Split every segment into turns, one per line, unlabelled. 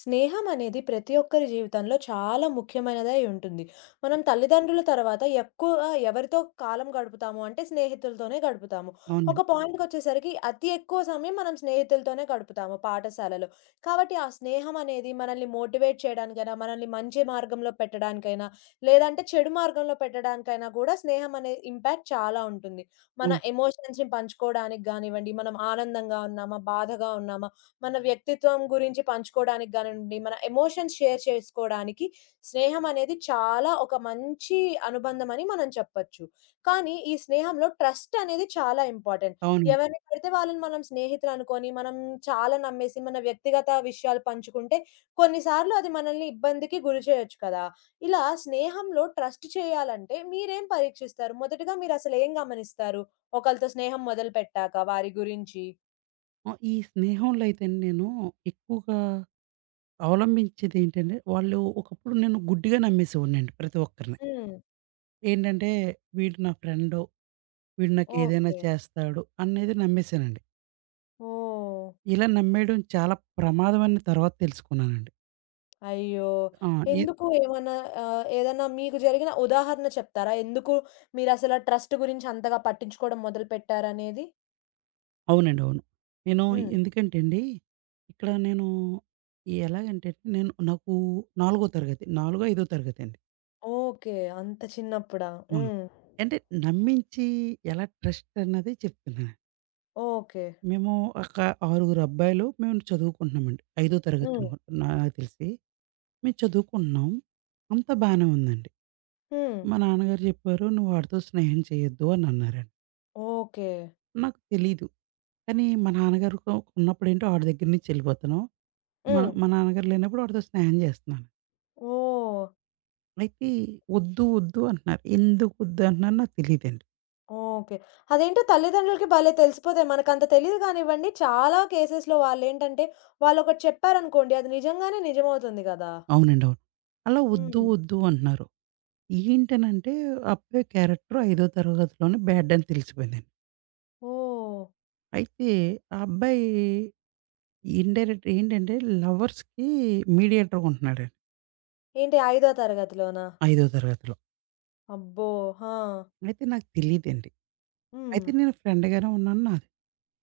స్నేహం అనేది ప్రతి ఒక్కరి జీవితంలో చాలా ముఖ్యమైనదై ఉంటుంది. మనం తల్లిదండ్రుల తర్వాత ఎక్కువ ఎవరితో కాలం గడుపుతాము అంటే స్నేహితులతోనే గడుపుతాము. ఒక
అవునండి.
హ్మ్. పాయింట్‌కొచ్చేసరికి అతి ఎక్కువ సమయం మనం స్నేహితులతోనే గడుపుతాము పాఠశాలలో. కాబట్టి ఆ స్నేహం అనేది మనల్ని మోటివేట్ చేయడానికైనా, మనల్ని మంచి మార్గంలో పెట్టడానికైనా, లేదంటే చెడు మార్గంలో పెట్టడానికైనా కూడా స్నేహం అనే ఇంపాక్ట్ చాలా ఉంటుంది. మన
అవును.
ఎమోషన్స్‌ని పంచుకోవడానికి గానివ్వండి, మనం ఆనందంగా ఉన్నామా, బాధగా ఉన్నామా మన వ్యక్తిత్వం గురించి పంచుకోవడానికి గానివ్వండి, మన ఎమోషన్స్ షేర్ చేసుకోవడానికి స్నేహం అనేది చాలా ఒక మంచి అనుబంధం అని మనం చెప్పొచ్చు. కానీ ఈ స్నేహంలో ట్రస్ట్ అనేది చాలా ఇంపార్టెంట్.
అవునండి.
ఎవరిని పడితే వాళ్ళని మనం స్నేహితులు అనుకోని, మనం చాలా నమ్మేసి మన వ్యక్తిగత విషయాలు పంచుకుంటే కొన్నిసార్లు అది మనల్ని ఇబ్బందికి గురి చేయొచ్చు కదా! ఇలా స్నేహంలో ట్రస్ట్ చేయాలంటే మీరేం పరీక్షిస్తారు? మొదటగా మీరసలు ఏం గమనిస్తారు? ఒకళ్ళతో స్నేహం మొదలుపెట్టాక వారి గురించి?
ఈ స్నేహంలో అయితే అండి నేను ఎక్కువగా అవలంబించేదేంటంటే, వాళ్ళు ఒకప్పుడు నేను గుడ్డిగా నమ్మేసేవాడినండి ప్రతి ఒక్కరిని.
హ్మ్.
ఏంటంటే వీడు నా ఫ్రెండు, వీడు నాకేదైనా
ఓకే.
చేస్తాడు అనేది నమ్మేసానండి.
ఓహ్!
ఇలా నమ్మేయడం చాలా ప్రమాదం అని తర్వాత తెలుసుకున్నానండి.
అయ్యో!
ఆ! ఏ
ఎందుకు ఏమన్నా ఏదన్నా మీకు జరిగిన ఉదాహరణ చెప్తారా? ఎందుకు మీరసల ట్రస్ట్ గురించి అంతగా పట్టించుకోవడం మొదలుపెట్టారనేది?
అవునండి. అవును. నేను
హ్మ్.
ఎందుకంటే అండి, ఇక్కడ నేను ఎలాగంటే నేను నాకు నాలుగో తరగతి, నాలుగో, ఐదో తరగతండి.
ఓకే. అంత చిన్నప్పుడా?
ఆ!
హ్మ్.
అంటే నమ్మించి ఎలా ట్రస్ట్ అన్నది చెప్తున్నాను.
ఓకే.
మేము ఒక ఆరుగురు అబ్బాయిలు మేము చదువుకుంటున్నామండి. ఐదో తరగతి
హ్మ్.
అనుకుంట నాకు తెలిసి. మేము చదువుకుంటున్నాం. అంతా బానే ఉందండి.
హ్మ్.
మా నాన్నగారు చెప్పారు, "నువ్వు వాడితో స్నేహం చేయొద్దు" అని అన్నారండి.
ఓకే.
నాకు తెలీదు. కానీ మా నాన్నగారితో ఉన్నప్పుడేంటో ఆడి దగ్గర నుంచి వెళ్ళిపోతాను. మా
హ్మ్.
మా నాన్నగారు లేనప్పుడు వాడితో స్నేహం చేస్తున్నాను.
ఓహ్!
అయితే "వద్దు, వద్దు" అంటున్నారు. ఎందుకు వద్దు అంటున్నారో నాకు తెలీదండి.
ఓకే. అదేంటో తల్లిదండ్రులకి భలే తెలిసిపోతాయి. మనకంత తెలీదు కానివ్వండి, చాలా కేసెస్‌లో వాళ్ళేంటంటే, వాళ్ళొకటి చెప్పారనుకోండి, అది నిజంగానే నిజమవుతుంది గదా!
అవునండి. అవును. అలా వద్దు,
హ్మ్.
వద్దు అంటున్నారు. ఏంటనంటే ఆ అబ్బాయి క్యారెక్టర్ ఐదో తరగతిలోనే బ్యాడ్ అని తెలిసిపోయిందండి.
ఓహ్!
అయితే ఆ అబ్బాయి ఇన్‌డైరెక్ట్ ఏంటంటే లవర్స్‌కి మీడియేటర్‌గా ఉంటున్నాడండి
ఏంటి ఐదో తరగతిలోనా?
ఐదో తరగతిలో.
అబ్బో! ఆ!
అయితే నాకు తెలీదండి.
హ్మ్.
అయితే నేను ఫ్రెండ్‌గానే ఉన్నాను నాది.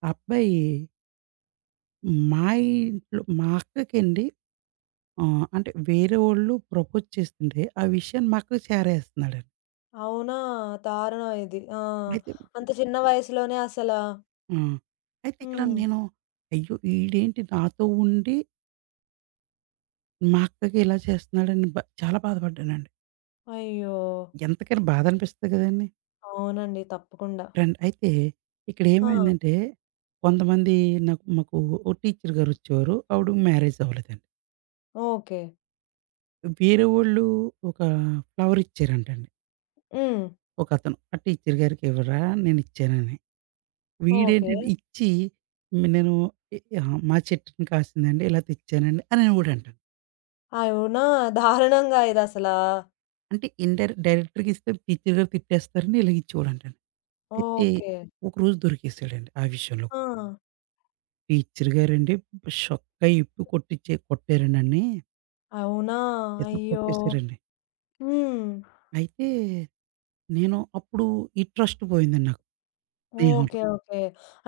ఆ అబ్బాయి మా ఇంట్లో మా అక్కకండి అంటే వేరే వోళ్ళు ప్రపోజ్ చేస్తుంటే ఆ విషయాన్ని మా అక్కకి చేరేస్తున్నాడండి.
అవునా? దారుణం ఇది. ఆ!
అయితే
అంత చిన్న వయసులోనే అసలా
ఆ! అయితే ఇక్కడ
హ్మ్.
నేను అయ్యో! ఈడేంటి నాతో ఉండి మా అక్కకి ఇలా చేస్తున్నాడని చాలా బాధపడ్డానండి.
అయ్యో!
ఎంతకైనా బాధనిపిస్తది కదండీ!
అవునండి. తప్పకుండా.
ఫ్రెండ్ అయితే ఇక్కడ
ఆ!
ఏమైందంటే కొంతమంది మాకు ఓ టీచర్ గారొచ్చేవారు. ఆవిడకి మ్యారేజ్ అవ్వలేదండి.
ఓకే.
వేరే వోళ్ళు ఒక ఫ్లవర్ ఇచ్చారంటండి.
హ్మ్.
ఒకతను ఆ టీచర్ గారికి ఇవ్వరా నేనిచ్చానని.
ఓకే.
వీడేంటంటే ఇచ్చి "మ్, నేను ఎ ఆహ్, మా చెట్టుని కాసిందండి ఇలా తెచ్చానండి అని వాడంటాడు.
అవునా? దారుణంగా ఇదసలా.
అంటే ఇన్‌డైరెక్ట్ డైరెక్టర్‌గా ఇస్తే టీచర్ గారు తిట్టేస్తారని ఇలాగ ఇచ్చేవాడంటండి. అయితే
ఓకే.
ఒకరోజు దొరికేసాడండి ఆ విషయంలో
ఆ!
కూడా. టీచర్ గారండి షొక్కయి ఇప్పి కొట్టారండి ఆడిని.
అవునా?
ఎత్తి
అయ్యో!
కొట్టేసారండి.
హ్మ్.
అయితే నేను అప్పుడు ఈ ట్రస్ట్ పోయిందండి నాకు స్నేహంలో.
ఓకే. ఓకే.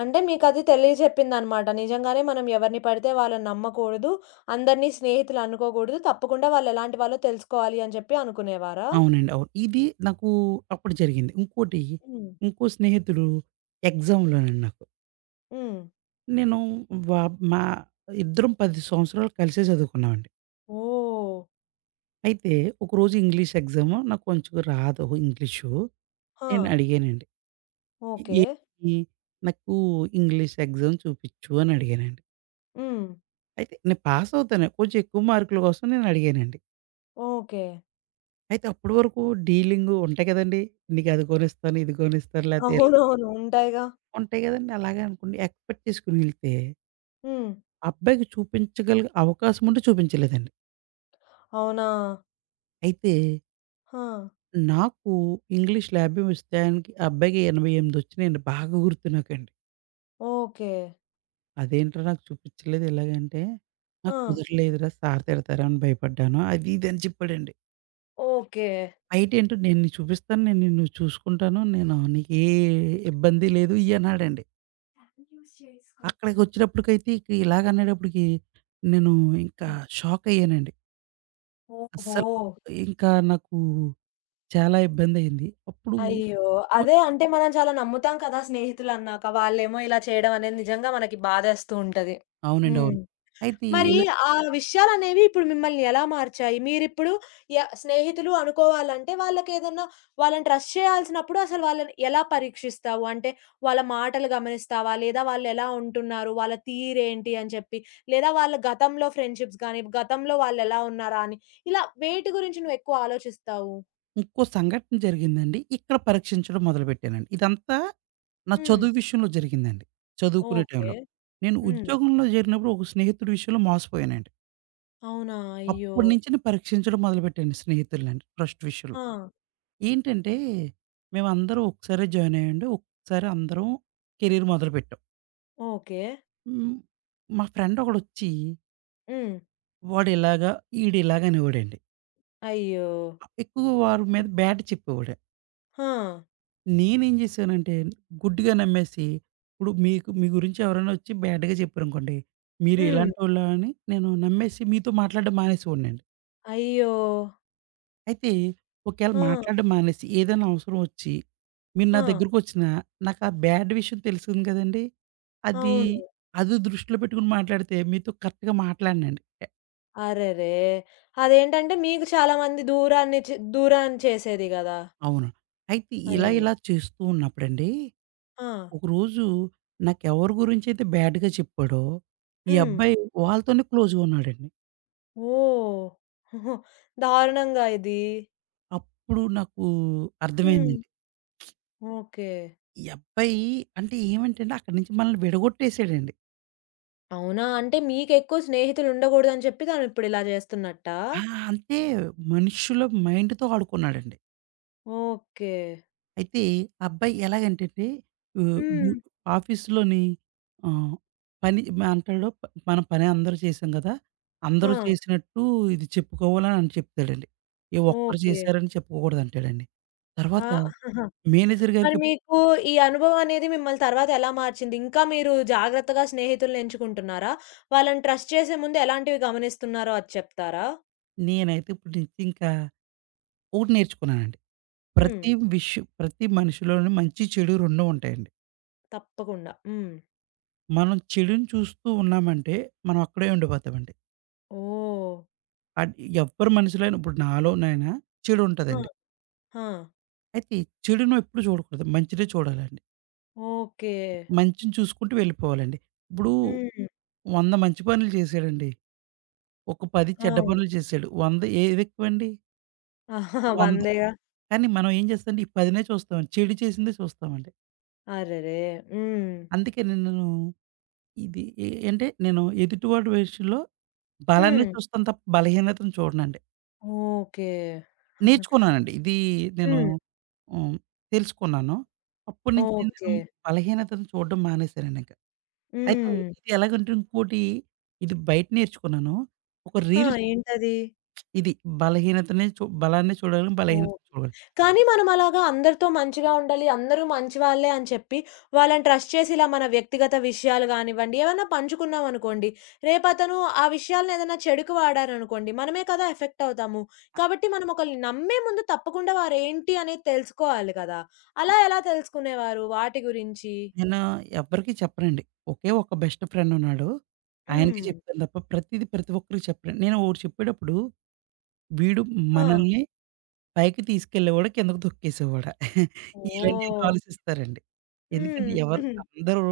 అంటే మీకది తెలియజెప్పిందనమాట. నిజంగానే మనం ఎవరిని పడితే వాళ్ళని నమ్మకూడదు. అందరిని స్నేహితులు అనుకోకూడదు. తప్పకుండా వాళ్ళెలాంటి వాళ్ళో తెలుసుకోవాలి అని చెప్పి అనుకునేవారా?
అవునండి. అవును. ఇది నాకు అప్పుడు జరిగింది. ఇంకోటి
హ్మ్.
ఇంకో స్నేహితుడు ఎగ్జామ్‌లోనండి నాకు.
హ్మ్.
నేను వా మా ఇద్దరం 10 సంవత్సరాలు కలిసే చదువుకున్నామండి.
ఓహ్!
అయితే ఒకరోజు ఇంగ్లీష్ ఎగ్జాము నాకు కొంచెం రాదు ఇంగ్లీషు.
ఆ!
నేను అడిగానండి.
ఓకే.
ఏమి నాకు ఇంగ్లీష్ ఎగ్జామ్ చూపిచ్చు అని అడిగానండి.
హ్మ్.
అయితే నేను పాస్ అవుతాను. కొంచెం ఎక్కువ మార్కుల కోసం నేను అడిగానండి.
ఓకే.
అయితే అప్పటి వరకు డీలింగు ఉంటాయి కదండీ! నీకు అది కొనిస్తాను, ఇది కొనిస్తాను లేతే ఇలా
అవునవును. ఉంటాయిగా.
ఉంటాయి కదండీ! అలాగే అనుకోండి ఎక్స్‌పెక్ట్ చేసుకొని వెళ్తే
హ్మ్.
ఆ అబ్బాయికి చూపించగల అవకాశం ఉంటే చూపించలేదండి.
అవునా!
అయితే
ఆ!
నాకు ఇంగ్లీష్ 50 వస్తే ఆయనకి ఆ అబ్బాయికి 88 వచ్చినాయండి. బాగా గుర్తు నాకండి.
ఓకే.
అదేంట్రా నాకు చూపించలేదు ఇలాగంటే,
ఆ!
"నాకు కుదరలేదురా సార్ తిడతారు అని భయపడ్డాను." అది ఇది అని చెప్పాడండి.
ఓకే.
బయటేంటో "నేను నీకు చూపిస్తాను. నేను నిన్ను చూసుకుంటాను. నేను నీకే ఇబ్బంది లేదు" ఇయి అన్నాడండి. అక్కడికొచ్చినప్పటికైతే ఇక ఇలాగనేటప్పటికి నేను ఇంకా షాక్ అయ్యానండి.
ఓహో!
అస్సలు ఇంకా నాకు చాలా ఇబ్బందయింది. అప్పుడు
అయ్యో!
కొ
అదే అంటే మనం చాలా నమ్ముతాం కదా! స్నేహితులన్నాక. వాళ్ళేమో ఇలా చేయడం అనేది నిజంగా మనకి బాధేస్తూ ఉంటది.
అవునండి.
హ్మ్.
అవును. అయితే
మరి
ఇలా
ఆ విషయాలనేవి ఇప్పుడు మిమ్మల్ని ఎలా మార్చాయి? మీరిప్పుడు య స్నేహితులు అనుకోవాలంటే వాళ్ళకేదన్నా వాళ్ళని ట్రస్ట్ చేయాల్సినప్పుడు అసలు వాళ్ళని ఎలా పరీక్షిస్తావు? అంటే వాళ్ళ మాటలు గమనిస్తావా? లేదా వాళ్ళెలా ఉంటున్నారు? వాళ్ళ తీరేంటి అని చెప్పి? లేదా వాళ్ళ గతంలో ఫ్రెండ్‌షిప్స్ గాని, గతంలో వాళ్ళెలా ఉన్నారా అని ఇలా వేటి గురించి నువ్వెక్కువ ఆలోచిస్తావు?
ఇంకో సంఘటన జరిగిందండి. ఇక్కడ పరీక్షించడం మొదలుపెట్టానండి. ఇదంతా నా
హ్మ్.
చదువు విషయంలో జరిగిందండి. చదువుకునే
ఓకే.
టైంలో. నేను
హ్మ్.
ఉద్యోగంలో చేరినప్పుడు ఒక స్నేహితుడి విషయంలో మోసపోయానండి.
అవునా! అయ్యో!
అప్పటి నుంచి నేను పరీక్షించడం మొదలుపెట్టాను స్నేహితుల్నండి ట్రస్ట్ విషయంలో.
ఆ!
ఏంటంటే మేమందరం ఒకసారే జాయిన్ అయ్యామండి. ఒకసారి అందరం కెరీర్ మొదలుపెట్టాం.
ఓకే.
హ్మ్. మా ఫ్రెండ్ ఒకడొచ్చి
హ్మ్.
వాడు ఇలాగా, ఈడు ఇలాగా అనేవాడండి.
అయ్యో!
ఎక్కువగా వారి మీద బ్యాడ్ చెప్పేవాడండి.
ఆ!
నేనేం జేశానంటే, గుడ్డిగా నమ్మేసి, ఇప్పుడు మీకు మీ గురించి ఎవరైనా ఒచ్చి బ్యాడ్‌గా చెప్పారనుకోండి, మీరు
హ్మ్.
ఇలాంటోళ్ళా అని నేను నమ్మేసి మీతో మాట్లాడడం మానేసేవాడినండి.
అయ్యో!
అయితే, ఒకేళ
ఆ!
మాట్లాడడం మానేసి ఏదైనా అవసరం ఒచ్చి, మీరు నా
ఆ!
దగ్గరకొచ్చినా, నాకా బ్యాడ్ విషయం తెలుస్తుంది కదండీ! అది,
అవును.
అది దృష్టిలో పెట్టుకొని మాట్లాడితే మీతో కరెక్ట్‌గా మాట్లాడనండి.
అరెరే! అదేంటంటే మీకు చాలా మంది దూరాన్ని చేసేది గదా!
అవును. అయితే ఇలా
అయ్యో!
ఇలా చేస్తూ ఉన్నప్పుడండి
ఆ!
ఒకరోజు నాకెవరి గురించైతే బ్యాడ్‌గా చెప్పాడో, ఈ
హ్మ్.
అబ్బాయి వాళ్ళతోనే క్లోజ్‌గా ఉన్నాడండి.
ఓహ్! దారుణంగా ఇది.
అప్పుడు నాకు
హ్మ్.
అర్థమైందండి.
ఓకే.
ఈ అబ్బాయి అంటే ఏమంటే అండి అక్కడి నుంచి మనల్ని విడగొట్టేసాడండి.
అవునా! అంటే మీకెక్కువ స్నేహితులు ఉండగూడదని చెప్పి తను ఇప్పుడు ఇలా జేస్తున్నట్టా?
ఆ! అంటే మనుషుల మైండ్‌తో ఆడుకున్నాడండి.
ఓకే.
అయితే ఆ అబ్బాయి ఎలాగంటే అండి ఆహ్, డు
హ్మ్.
ఆఫీస్‌లోని ఆహ్, పని అంటాడు మనం పని అందరూ చేసాం కదా!
ఆ!
అందరూ చేసినట్టు ఇది చెప్పుకోవాలని అని చెప్తాడండి. ఏ ఒక్కరు
ఓకే.
చేశారని చెప్పుకోకూడదు అంటాడండి.
ఆ!
తర్వాత మేనేజర్
మరి
గారికి
మీకు ఈ అనుభవం అనేది మిమ్మల్ని తర్వాత ఎలా మార్చింది? ఇంకా మీరు జాగ్రత్తగా స్నేహితుల్ని ఎంచుకుంటున్నారా? వాళ్ళని ట్రస్ట్ చేసే ముందు ఎలాంటివి గమనిస్తున్నారో అది చెప్తారా?
నేనైతే ఇప్పటి నుంచి ఇంకా ఒకటి నేర్చుకున్నానండి.
హ్మ్.
ప్రతి విషయం ప్రతి మనిషిలోని మంచి, చెడు 2 ఉంటాయండి.
తప్పకుండా. హ్మ్.
మనం చెడుని చూస్తూ ఉన్నామంటే మనం అక్కడే ఉండిపోతామండి.
ఓహ్!
అడ్ ఎవ్వరి మనిషిలోనైనా ఇప్పుడు నాలోనైనా చెడు
ఆ!
ఉంటదండి.
ఆ!
అయితే ఈ చెడును ఎప్పుడు చూడకూడదు. మంచినే చూడాలండి.
ఓకే.
మంచిని చూసుకుంటూ వెళ్ళిపోవాలండి. ఇప్పుడు
హ్మ్.
100 మంచి పనులు చేశాడండి. ఒక 10 చెడ్డ
అవును.
పనులు చేశాడు. 100 ఏది ఎక్కువండి? 100.
వందేగా.
కానీ మనం ఏం చేస్తామంటే ఈ 10నే చూస్తామండి. చెడు చేసిందే చూస్తామండి.
అరెరే! హ్మ్.
అందుకే నేను ఇది ఎ అంటే నేను ఎదుటివాడి విషయంలో బలాన్ని
హ్మ్.
చూస్తాను తప్ప బలహీనతను చూడనండి.
ఓకే.
నేర్చుకున్నానండి. ఇది నేను
హ్మ్.
హ్మ్. తెలుసుకున్నాను. అప్పటి నుంచి నేను
ఓకే.
బలహీనతను చూడడం మానేశానండి ఇంక. అయితే
హ్మ్.
ఇది ఎలాగంటే ఇంకోటి ఇది బయట నేర్చుకున్నాను. ఒక
ఆ!
రీల్
ఏంటది?
ఇది బలహీనతని చూ బలాన్ని చూడాలి,
ఓహ్!
బలహీనతను చూడాలి.
కానీ మనం అలాగా అందరితో మంచిగా ఉండాలి. అందరూ మంచివాళ్ళే అని చెప్పి, వాళ్ళని ట్రస్ట్ చేసి ఇలా మన వ్యక్తిగత విషయాలు గానివ్వండి, ఏవన్నా పంచుకున్నామనుకోండి, రేపతను ఆ విషయాలను ఏదైనా చెడుకు వాడారనుకోండి, మనమే కదా ఎఫెక్ట్ అవుతాము. కాబట్టి మనం ఒకళ్ళని నమ్మే ముందు తప్పకుండా వారేంటి అనేది తెలుసుకోవాలి కదా! అలా ఎలా తెలుసుకునేవారు వాటి గురించి?
నేను ఎవ్వరికీ చెప్పనండి. ఒకే ఒక బెస్ట్ ఫ్రెండ్ ఉన్నాడు. ఆయనకి
హ్మ్.
చెప్తాను తప్ప ప్రతీది ప్రతి ఒక్కరికి చెప్పను. నేను ఒకటి చెప్పేటప్పుడు వీడు
ఆ!
మనల్ని పైకి తీసుకెళ్ళేవాడు, కిందకి తొక్కేసేవాడా. ఇలాంటివి
ఓహ్!
ఆలోచిస్తారండి. ఎందుకంటే
హ్మ్.
అందరూ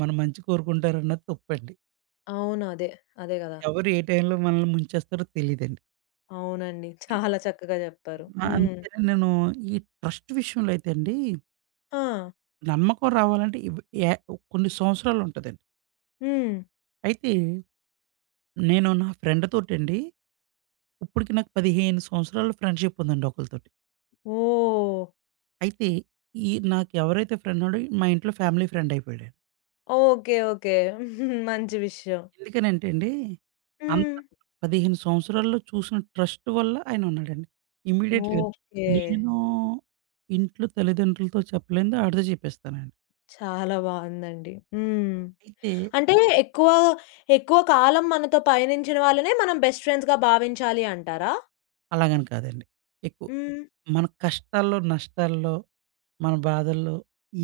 మన మంచి కోరుకుంటారన్నది తప్పండి.
అవును. అదే. అదే గదా!
ఎవరు ఏ టైంలో మనల్ని ముంచేస్తారో తెలీదండి.
అవునండి. చాలా చక్కగా జెప్పారు. హ్మ్.
అందుకని నేను ఈ ట్రస్ట్ విషయంలో అయితే అండి,
ఆ!
నమ్మకం రావాలంటే ఇవ్ యా కొన్ని సంవత్సరాలుంటదండి.
హ్మ్.
అయితే నేను నా ఫ్రెండ్ తోటండి ఇప్పటికి నాకు 15 సంవత్సరాలు ఫ్రెండ్‌షిప్ ఉందండి ఒకళ్ళతోటి.
ఓహ్!
అయితే ఈ నాకు ఎవరైతే ఫ్రెండ్ ఉన్నాడో మా ఇంట్లో ఫ్యామిలీ ఫ్రెండ్ అయిపోయాడండి.
ఓకే. ఓకే. మంచి విషయం.
ఎందుకనంటే అండి, అంత
హ్మ్.
15 సంవత్సరాల్లో చూసిన ట్రస్ట్ వల్ల ఆయనున్నాడండి. ఇమ్మీడియేట్‌గా
ఓకే.
నేను ఇంట్లో తల్లిదండ్రులతో చెప్పలేనిది ఆడితో చెప్పేస్తానండి.
చాలా బావుందండి. హ్మ్.
అయితే
అంటే ఎక్కువ, ఎక్కువ కాలం మనతో పయనించిన వాళ్ళనే మనం బెస్ట్ ఫ్రెండ్స్‌గా భావించాలి అంటారా?
అలాగని కాదండి. ఎక్కువ
హ్మ్.
మన కష్టాల్లో, నష్టాల్లో, మన బాధల్లో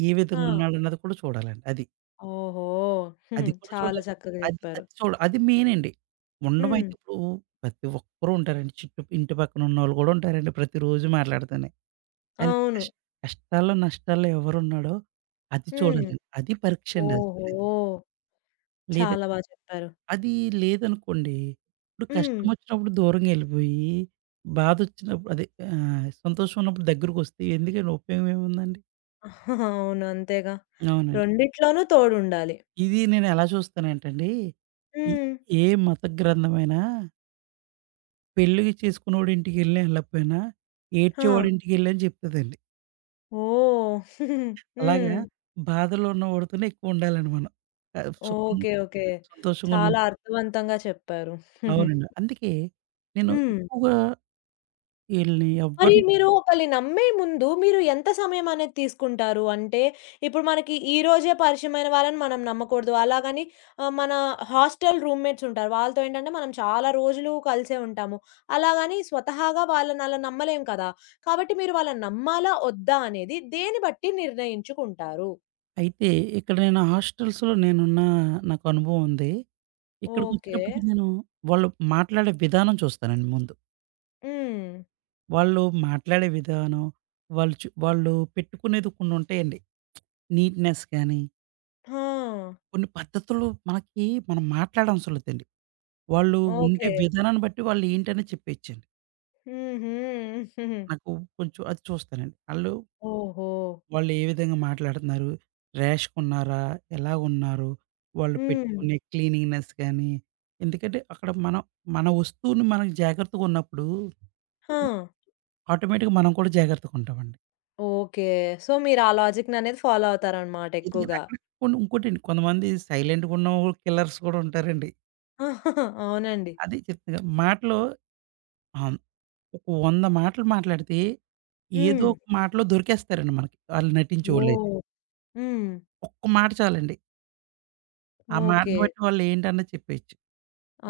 ఏ విధంగా
ఆ!
ఉన్నాడన్నది కూడా చూడాలండి. అది.
ఓహో!
అది కూడా
చాలా
చూడాలి.
చక్కగా
అది
చెప్పారు.
అది చూడ అది మెయినండి.
హ్మ్.
ఇప్పుడు ప్రతి ఒక్కరు ఉంటారండి. చుట్టు ఇంటి పక్కన ఉన్నోళ్ళు కూడా ఉంటారండి. ప్రతిరోజు మాట్లాడతానే కానీ
అవును.
కష్టాల్లో, నష్టాల్లో ఎవరున్నాడో అది
హ్మ్.
చూడాలండి. అది పరీక్షండి అసలు.
ఓహో!
లేద
చాలా చెప్పారు.
అది లేదనుకోండి, ఇప్పుడు
హ్మ్.
కష్టమొచ్చినప్పుడు దూరంగా ఎళ్ళిపోయి, బాధొచ్చినప్పుడు సంతోషం ఉన్నప్పుడు దగ్గరకొస్తే ఎందుకండి ఉపయోగం ఏముందండి?
అవును. అంతేగా.
అవునండి.
రెండిట్లోనూ తోడుండాలి.
ఇది నేనెలా చూస్తానంటండి, ఈ
హ్మ్.
ఏ మత గ్రంథమైనా పెళ్లి చేసుకున్నోడి ఇంటికెళ్ళినా, ఎళ్ళకపోయినా
ఆ!
ఏడ్చేవాడి ఇంటికెళ్ళి అని చెప్తదండి.
ఓహ్!
అలాగా
హ్మ్.
బాధలో ఉన్నవాడితోనే ఎక్కువుండాలండి మనం. ఆహ్, సుఖం
ఓకే. ఓకే.
సంతోషంగున్న
చాలా అర్థవంతంగా చెప్పారు.
అవునండి. అందుకే నేను
హ్మ్.
ఎక్కువగా ఈళ్ళని
మరి
ఎవ్వరిని
మీరు ఒకళ్ళని నమ్మే ముందు మీరు ఎంత సమయం అనేది తీసుకుంటారు? అంటే ఇప్పుడు మనకి ఈ రోజే పరిచయమైన వాళ్ళని మనం నమ్మకూడదు. అలాగని మన హాస్టల్ రూమ్‌మేట్స్ ఉంటారు. వాళ్ళతో ఏంటంటే మనం చాలా రోజులు కలిసే ఉంటాము. అలాగని స్వతహాగా వాళ్ళని అలా నమ్మలేం కదా! కాబట్టి మీరు వాళ్ళని నమ్మాలా? వద్దా? అనేది దేన్ని బట్టి నిర్ణయించుకుంటారు?
అయితే ఇక్కడ నేను హాస్టల్స్‌లో నేనున్న నాకు అనుభవం ఉంది.
ఓకే.
ఇక్కడికొచ్చినప్పటికి నేను వాళ్ళు మాట్లాడే విధానం చూస్తానండి ముందు.
హ్మ్.
వాళ్ళు మాట్లాడే విధానం, వాళ్ళు పెట్టుకునేది కొన్ని ఉంటాయండి. నీట్‌నెస్ కానీ,
ఆ!
కొన్ని పద్ధతులు మనకి మనం మాట్లాడనవసరం లేదండి. వాళ్ళు ఉండే
ఓకే.
విధానాన్ని బట్టి వాళ్ళు ఏంటనేది చెప్పేయొచ్చండి.
హుహు.
నాకు కొంచెం అది చూస్తానండి.
ఓహో!
వాళ్ళు ఏ విధంగా మాట్లాడుతున్నారు? ర్యాష్‌గున్నారా? ఎలాగున్నారు? వాళ్ళు
హ్మ్.
పెట్టుకునే క్లీనింగ్‌నెస్ కానీ, ఎందుకంటే అక్కడ మనం మన వస్తువుని మనం జాగ్రత్తగున్నప్పుడు
ఆ!
ఆటోమేటిక్‌గా మనం కూడా జాగ్రత్తగుంటామండి.
ఓకే. సో, మీరు ఆ లాజిక్‌ననేది ఫాలో అవుతారనమాట
ఎందుకంటే
ఎక్కువగా.
అక్కడ ఇంకోటండి కొంతమంది సైలెంట్‌గున్న వాళ్ళు కిల్లర్స్ కూడా ఉంటారండి.
అవునండి.
అది చెప్తున్నా మాటలు ఆహ్, ఒక 100 మాటలు మాట్లాడితే ఏదో
హ్మ్.
ఒక మాటలో దొరికేస్తారండి మనకి. ఆళ్ళు నటించేవోళ్ళైతే.
ఓహ్! హ్మ్.
ఒక్క మాట చాలండి. ఆ
ఓకే.
మాటను బట్టి వాళ్ళు ఏంటన్నది చెప్పేయొచ్చు.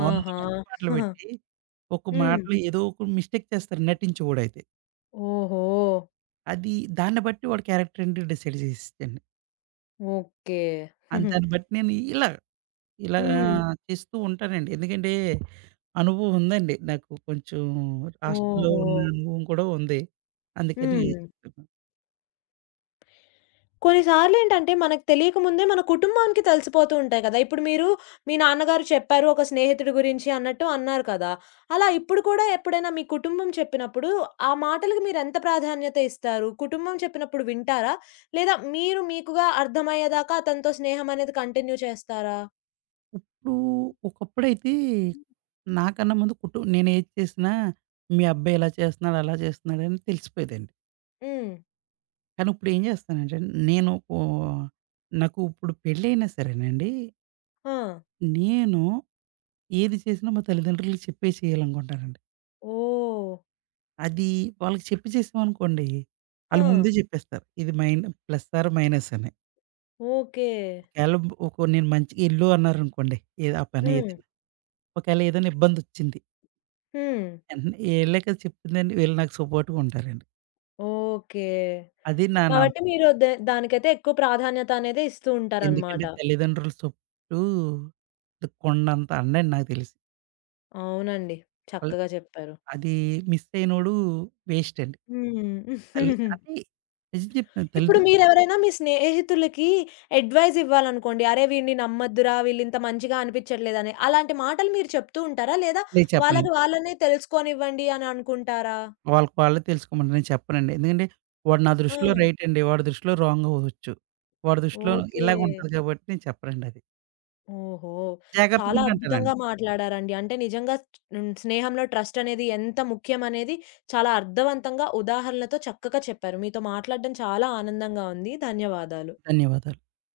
100
ఆహా!
మంచి పాటలు పెట్టి, ఒక హ్మ్.
హ్మ్.
మాటలో ఏదో ఒక మిస్టేక్ చేస్తారు నటించేవాడైతే.
ఓహో!
అది దాన్ని బట్టి వాడి క్యారెక్టర్ ఏంటో డిసైడ్ చేసిద్దండి.
ఓకే.
అండ్ దాన్ని
హుహు.
బట్టి నేను ఇలా
హ్మ్.
చేస్తూ ఉంటానండి. ఎందుకంటే అనుభవం ఉందండి. నాకు కొంచెం రాష్ట్రంలో
ఓహో!
ఉన్న అనుభవం కూడా ఉంది. అందుకని హ్మ్.
హ్మ్.
చెప్తున్నా.
కొన్నిసార్లేంటంటే మనకు తెలియకముందే మన కుటుంబానికి తెలిసిపోతూ ఉంటాయి కదా! ఇప్పుడు మీరు మీ నాన్నగారు చెప్పారు ఒక స్నేహితుడి గురించి అన్నట్టు అన్నారు కదా! అలా ఇప్పుడు కూడా ఎప్పుడైనా మీ కుటుంబం చెప్పినప్పుడు ఆ మాటలకి మీరెంత ప్రాధాన్యత ఇస్తారు? కుటుంబం చెప్పినప్పుడు వింటారా? లేదా మీరు మీకుగా అర్థమయ్యేదాకా అతనితో స్నేహం అనేది కంటిన్యూ చేస్తారా?
ఇప్పుడు ఒకప్పుడైతే నాకన్నా ముందు కుటు నేను ఏది చేసినా, మీ అబ్బాయి ఇలా చేస్తున్నాడు, అలా చేస్తున్నాడని తెలిసిపోయేదండి.
హ్మ్.
కానీ ఇప్పుడేం జేస్తానంటే నేను ఓ నాకు ఇప్పుడు పెళ్ళయినా సరేనండి,
ఆ!
నేను ఏది చేసినా మా తల్లిదండ్రులకి చెప్పే చేయాలనుకుంటానండి.
ఓహ్!
అది వాళ్ళకి చెప్పి చేసామనుకోండి,
ఆ!
ఆళ్ళు ముందే జెప్పేస్తారు. ఇది మైన్ ప్లస్ ఆర్ మైనస్ అని.
ఓకే.
ఒకేళ ఒక నేను మంచిగా ఎళ్ళు అన్నారనుకోండి, ఏది ఆ పని
హ్మ్.
ఏదైనా. ఒకేళ ఏదైనా ఇబ్బందొచ్చింది,
హ్మ్.
వెంటనే ఈళ్ళే కదా చెప్తుందని వీళ్ళు నాకు సపోర్ట్‌గా ఉంటారండి.
ఓకే.
అది నా నమ్మకం.
కాబట్టి మీరు దానికైతే ఎక్కువ ప్రాధాన్యత అనేది ఇస్తూ ఉంటారనమాట.
ఎందుకంటే తల్లిదండ్రుల సపోర్టు కొండంత అండండి నాకు తెలిసి.
అవునండి. చక్కగా చెప్పారు.
అది మిస్ అయినోడు వేస్ట్ అండి.
హ్మ్.
తల్లి అంటే నిజం చెప్తున్నాను
ఇప్పుడు
తల్లిద
మీరెవరైనా మీ స్నేహితులకి అడ్వైస్ ఇవ్వాలనుకోండి. అరే! వీడిని నమ్మొద్దురా! వీళ్ళింత మంచిగా అనిపిచ్చట్లేదని. అలాంటి మాటలు మీరు చెప్తూ ఉంటారా? లేదా
నేను
వాళ్ళకి
చెప్పనండి.
వాళ్ళనే తెలుసుకోనివ్వండి అని అనుకుంటారా?
వాళ్ళకి వాళ్ళే తెలుసుకోమండి. నేను చెప్పనండి. ఎందుకంటే వాడు నా
ఆ!
దృష్టిలో రైట్ అండి. వాడి దృష్టిలో రాంగ్ అవ్వచ్చు. వాడి దృష్టిలో
ఓకే.
ఇలాగుంటది కాబట్టి నేను చెప్పనండి అది.
ఓహో! చాలా
జాగ్రత్తగుండు
అద్భుతంగా
అంటానండి.
మాట్లాడారండి. అంటే నిజంగా హ్మ్. స్నేహంలో ట్రస్ట్ అనేది ఎంత ముఖ్యమనేది చాలా అర్థవంతంగా ఉదాహరణలతో చక్కగా చెప్పారు. మీతో మాట్లాడడం చాలా ఆనందంగా ఉంది. ధన్యవాదాలు.
ధన్యవాదాలు.